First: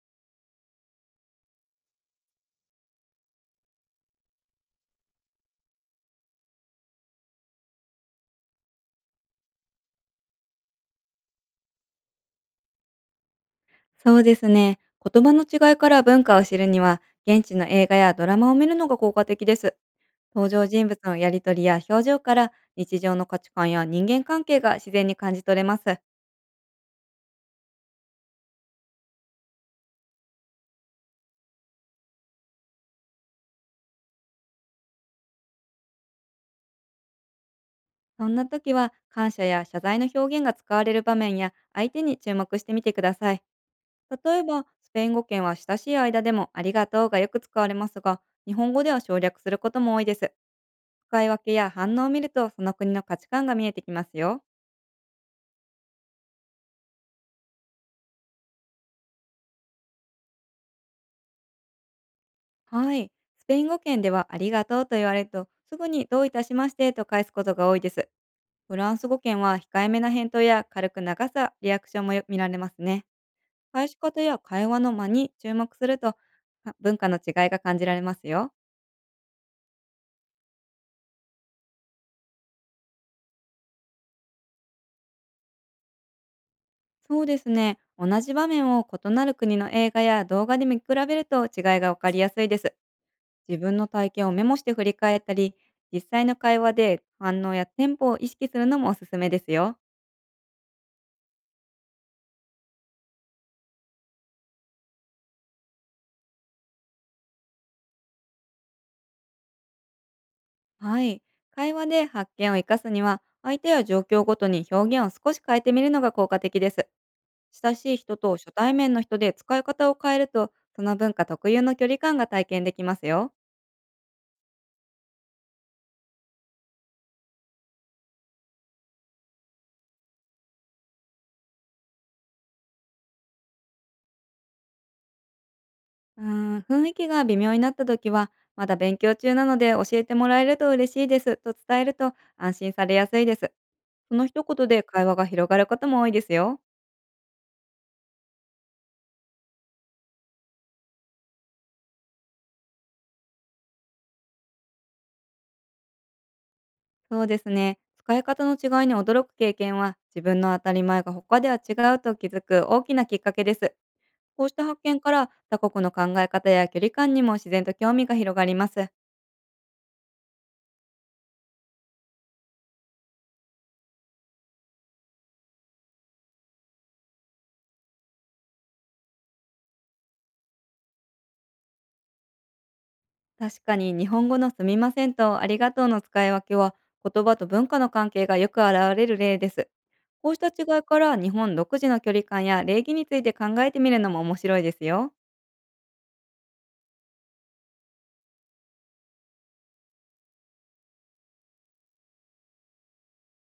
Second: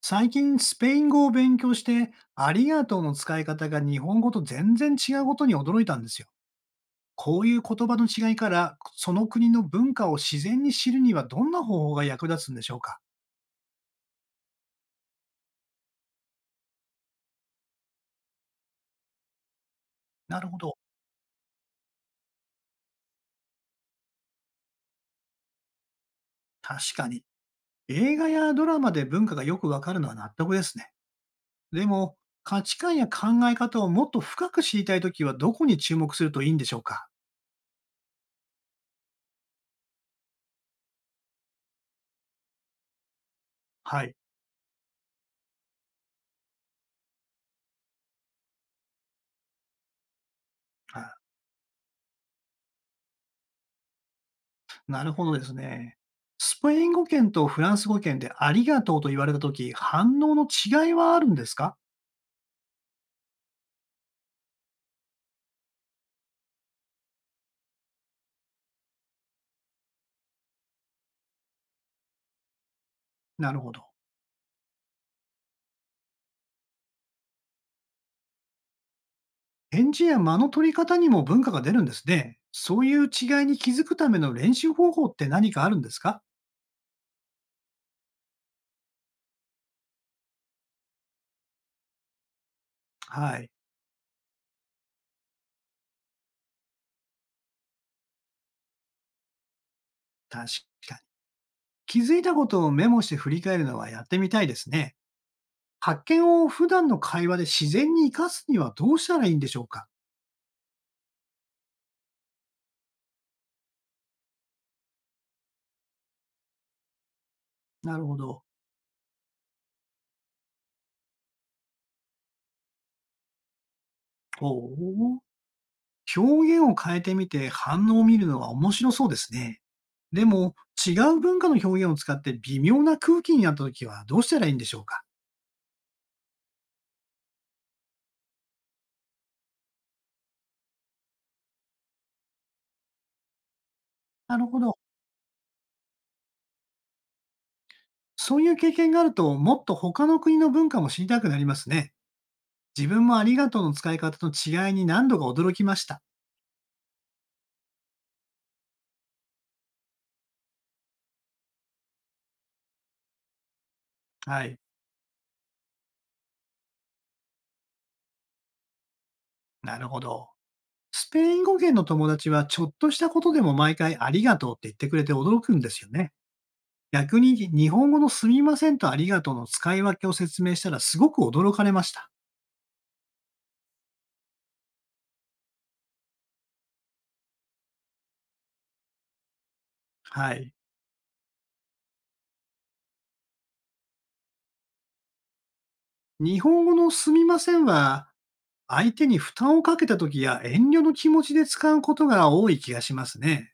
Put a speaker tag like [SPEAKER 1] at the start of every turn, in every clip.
[SPEAKER 1] 最近スペイン語を勉強して、ありがとうの使い方が日本語と全然違うことに驚いたんですよ。こういう言葉の違いから、その国の文化を自然に知るにはどんな方法が役立つんでしょうか？
[SPEAKER 2] そうですね。言葉の違いから文化を知るには、現地の映画やドラマを見るのが効果的です。
[SPEAKER 1] なる
[SPEAKER 2] 登
[SPEAKER 1] ほ
[SPEAKER 2] 場
[SPEAKER 1] ど。
[SPEAKER 2] 人物のやりとりや表情から、日常の価値観や人間関係が自然に感じ取れます。
[SPEAKER 1] 確かに。映画やドラマで文化がよくわかるのは納得ですね。でも、価値観や考え方をもっと深く知りたいときはどこに注目するといいんでしょうか？
[SPEAKER 2] そんな時は、感謝や謝罪の表現が使われる場面や、相手に注目してみてください。
[SPEAKER 1] はい。
[SPEAKER 2] 例えば、スペイン語圏は親しい間でもありがとうがよく使われますが、日本語では省略することも多いです。使い分けや反応を見ると、その国の価値観が見えてきますよ。
[SPEAKER 1] なるほどですね。スペイン語圏とフランス語圏でありがとうと言われたとき、反応の違いはあるんですか？
[SPEAKER 2] はい。スペイン語圏ではありがとうと言われると、すぐにどういたしましてと返すことが多いです。フランス語圏は控えめな返答や軽く長さ、リアクションもよ見られますね。
[SPEAKER 1] なるほど。
[SPEAKER 2] 返し方や会話の間に注目すると、文化の違いが感じられますよ。
[SPEAKER 1] 返事や間の取り方にも文化が出るんですね。そういう違いに気づくための練習方法って何かあるんですか？
[SPEAKER 2] そうですね。同じ場面を異なる国の映画や動画で見比べると違いがわかりやすいです。
[SPEAKER 1] はい。
[SPEAKER 2] 自分の体験をメモして振り返ったり、実際の会話で反応やテンポを意識するのもおすすめですよ。
[SPEAKER 1] 確かに。気づいたことをメモして振り返るのはやってみたいですね。発見を普段の会話で自然に活かすにはどうしたらいいんでしょうか？
[SPEAKER 2] はい。会話で発見を生かすには、相手や状況ごとに表現を少し変えてみるのが効果的です。親しい
[SPEAKER 1] なるほ
[SPEAKER 2] 人と
[SPEAKER 1] ど。
[SPEAKER 2] 初対面の人で使い方を変えると、その文化特有の距離感が体験できますよ。
[SPEAKER 1] ほう。表現を変えてみて反応を見るのは面白そうですね。でも、違う文化の表現を使って微妙な空気になった時はどうしたらいいんでしょうか？
[SPEAKER 2] うー雰囲気が微妙になった時は、まだ勉強中なので教えてもらえると嬉しいですと伝えると安心されやすいです。その
[SPEAKER 1] な
[SPEAKER 2] 一
[SPEAKER 1] るほ
[SPEAKER 2] 言
[SPEAKER 1] ど。
[SPEAKER 2] で会話が広がることも多いですよ。
[SPEAKER 1] そういう経験があると、もっと他の国の文化も知りたくなりますね。自分もありがとうの使い方の違いに何度か驚きました。
[SPEAKER 2] そうですね。使い方の違いに驚く経験は、自分の当たり前が他では違うと気づく大きなきっかけです。
[SPEAKER 1] は
[SPEAKER 2] こうし
[SPEAKER 1] い。
[SPEAKER 2] た発見から他国の考え方や距離感にも自然と興味が広がります。
[SPEAKER 1] なるほど。スペイン語圏の友達はちょっとしたことでも毎回ありがとうって言ってくれて驚くんですよね。逆に日本語のすみませんとありがとうの使い分けを説明したらすごく驚かれました。
[SPEAKER 2] 確かに、日本語のすみませんとありがとうの使い分けは、言葉と文化の関係がよく現れる例です。こ
[SPEAKER 1] は
[SPEAKER 2] うした
[SPEAKER 1] い。
[SPEAKER 2] 違いから、日本独自の距離感や礼儀について考えてみるのも面白いですよ。
[SPEAKER 1] 日本語のすみませんは相手に負担をかけた時や遠慮の気持ちで使うことが多い気がしますね。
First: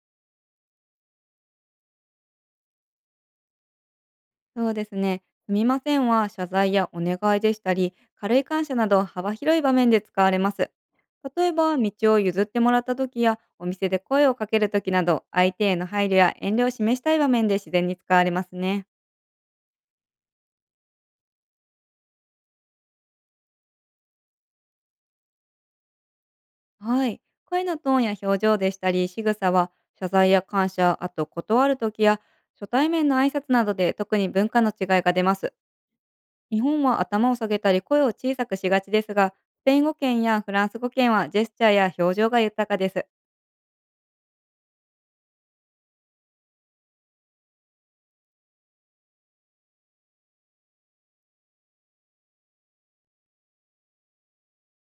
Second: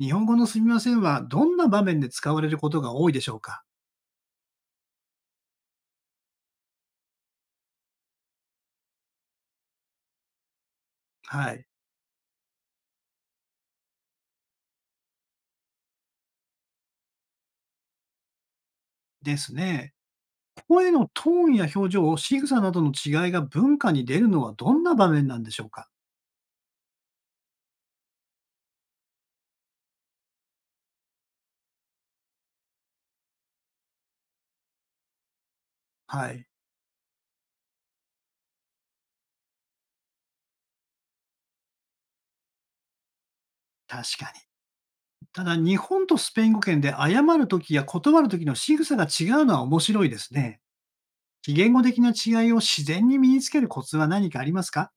[SPEAKER 1] 日本語のすみませんはどんな場面で使われることが多いでしょうか？
[SPEAKER 2] そうですね。すみませんは謝罪やお願いでしたり、軽い感謝など幅広い場面で使われます。例
[SPEAKER 1] は
[SPEAKER 2] え
[SPEAKER 1] い。
[SPEAKER 2] ば、道を譲ってもらった時や、お店で声をかける時など、相手への配慮や遠慮を示したい場面で自然に使われますね。
[SPEAKER 1] ですね。声のトーンや表情、仕草などの違いが文化に出るのはどんな場面なんでしょうか？
[SPEAKER 2] はい。声のトーンや表情でしたり、仕草は、謝罪や感謝、あと断る時や、初対面の挨拶などで特に文化の違いが出ます。
[SPEAKER 1] はい。
[SPEAKER 2] 日本は頭を下げたり声を小さくしがちですが、スペイン語圏やフランス語圏はジェスチャーや表情が豊かです。
[SPEAKER 1] 確かに。ただ、日本とスペイン語圏で謝るときや断るときの仕草が違うのは面白いですね。非言語的な違いを自然に身につけるコツは何かありますか？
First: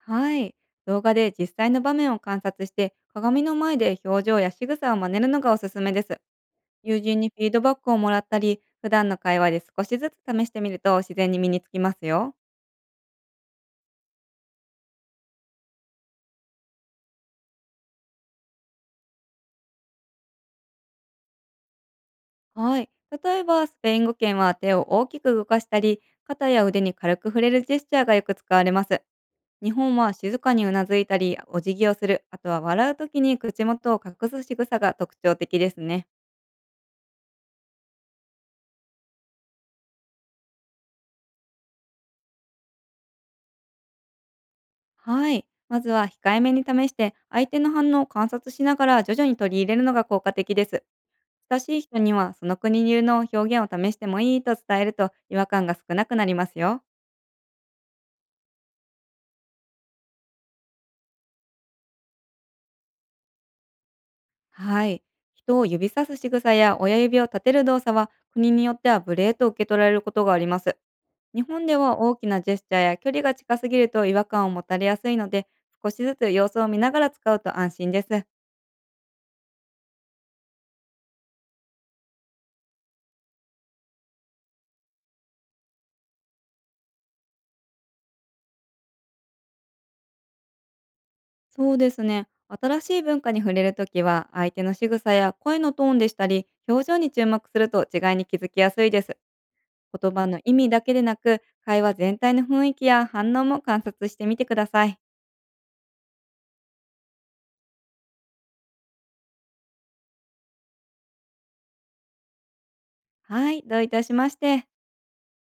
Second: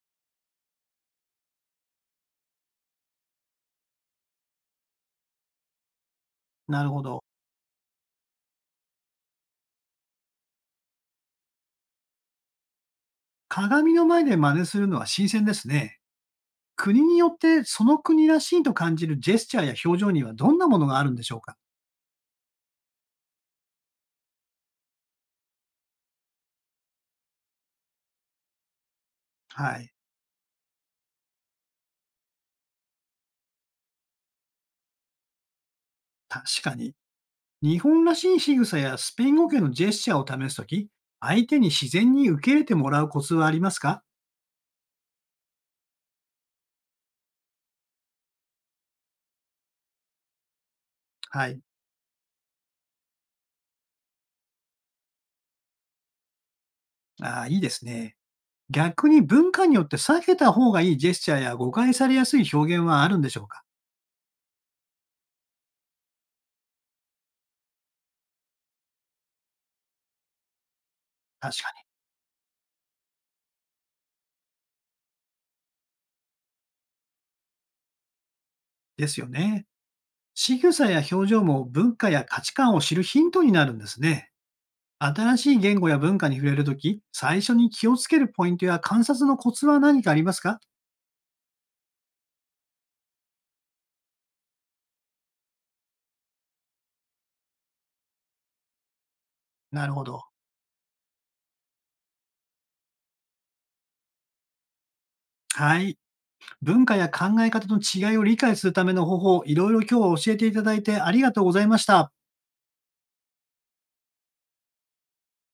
[SPEAKER 2] はい。動画で実際の場面を観察して、鏡の前で表情や仕草を真似るのがおすすめです。
[SPEAKER 1] なる
[SPEAKER 2] 友
[SPEAKER 1] ほ
[SPEAKER 2] 人
[SPEAKER 1] ど。
[SPEAKER 2] にフィードバックをもらったり、普段の会話で少しずつ試してみると自然に身につきますよ。
[SPEAKER 1] 鏡の前で真似するのは新鮮ですね。国によってその国らしいと感じるジェスチャーや表情にはどんなものがあるんでしょうか？
[SPEAKER 2] はい。例えば、スペイン語圏は手を大きく動かしたり、肩や腕に軽く触れるジェスチャーがよく使われます。日
[SPEAKER 1] はい、
[SPEAKER 2] 本は静かにうなずいたり、お辞儀をする、あとは笑う時に口元を隠す仕草が特徴的ですね。
[SPEAKER 1] 確かに。日本らしい仕草やスペイン語系のジェスチャーを試すとき、相手に自然に受け入れてもらうコツはありますか？
[SPEAKER 2] はい。まずは控えめに試して、相手の反応を観察しながら徐々に取り入れるのが効果的です。
[SPEAKER 1] はい。
[SPEAKER 2] 親しい人にはその国流の表現を試してもいいと伝えると、違和感が少なくなりますよ。
[SPEAKER 1] ああ、いいですね。逆に文化によって避けた方がいいジェスチャーや誤解されやすい表現はあるんでしょうか？
[SPEAKER 2] はい。人を指さす仕草や親指を立てる動作は、国によっては無礼と受け取られることがあります。日
[SPEAKER 1] 確
[SPEAKER 2] 本
[SPEAKER 1] か
[SPEAKER 2] では大きなジェスチャーや距離が近すぎると違和感を持たれやすいので、少しずつ様子を見ながら使うと安心です。
[SPEAKER 1] に。ですよね。仕草や表情も文化や価値観を知るヒントになるんですね。新しい言語や文化に触れるとき、最初に気をつけるポイントや観察のコツは何かありますか？
[SPEAKER 2] そうですね。新しい文化に触れるときは、相手の仕草や声のトーンでしたり、表情に注目すると違いに気づきやすいです。
[SPEAKER 1] なるほ
[SPEAKER 2] 言
[SPEAKER 1] ど。
[SPEAKER 2] 葉の意味だけでなく、会話全体の雰囲気や反応も観察してみてください。
[SPEAKER 1] はい。文化や考え方の違いを理解するための方法、いろいろ今日は教えていただいてありがとうございました。
[SPEAKER 2] はい、どういたしまして。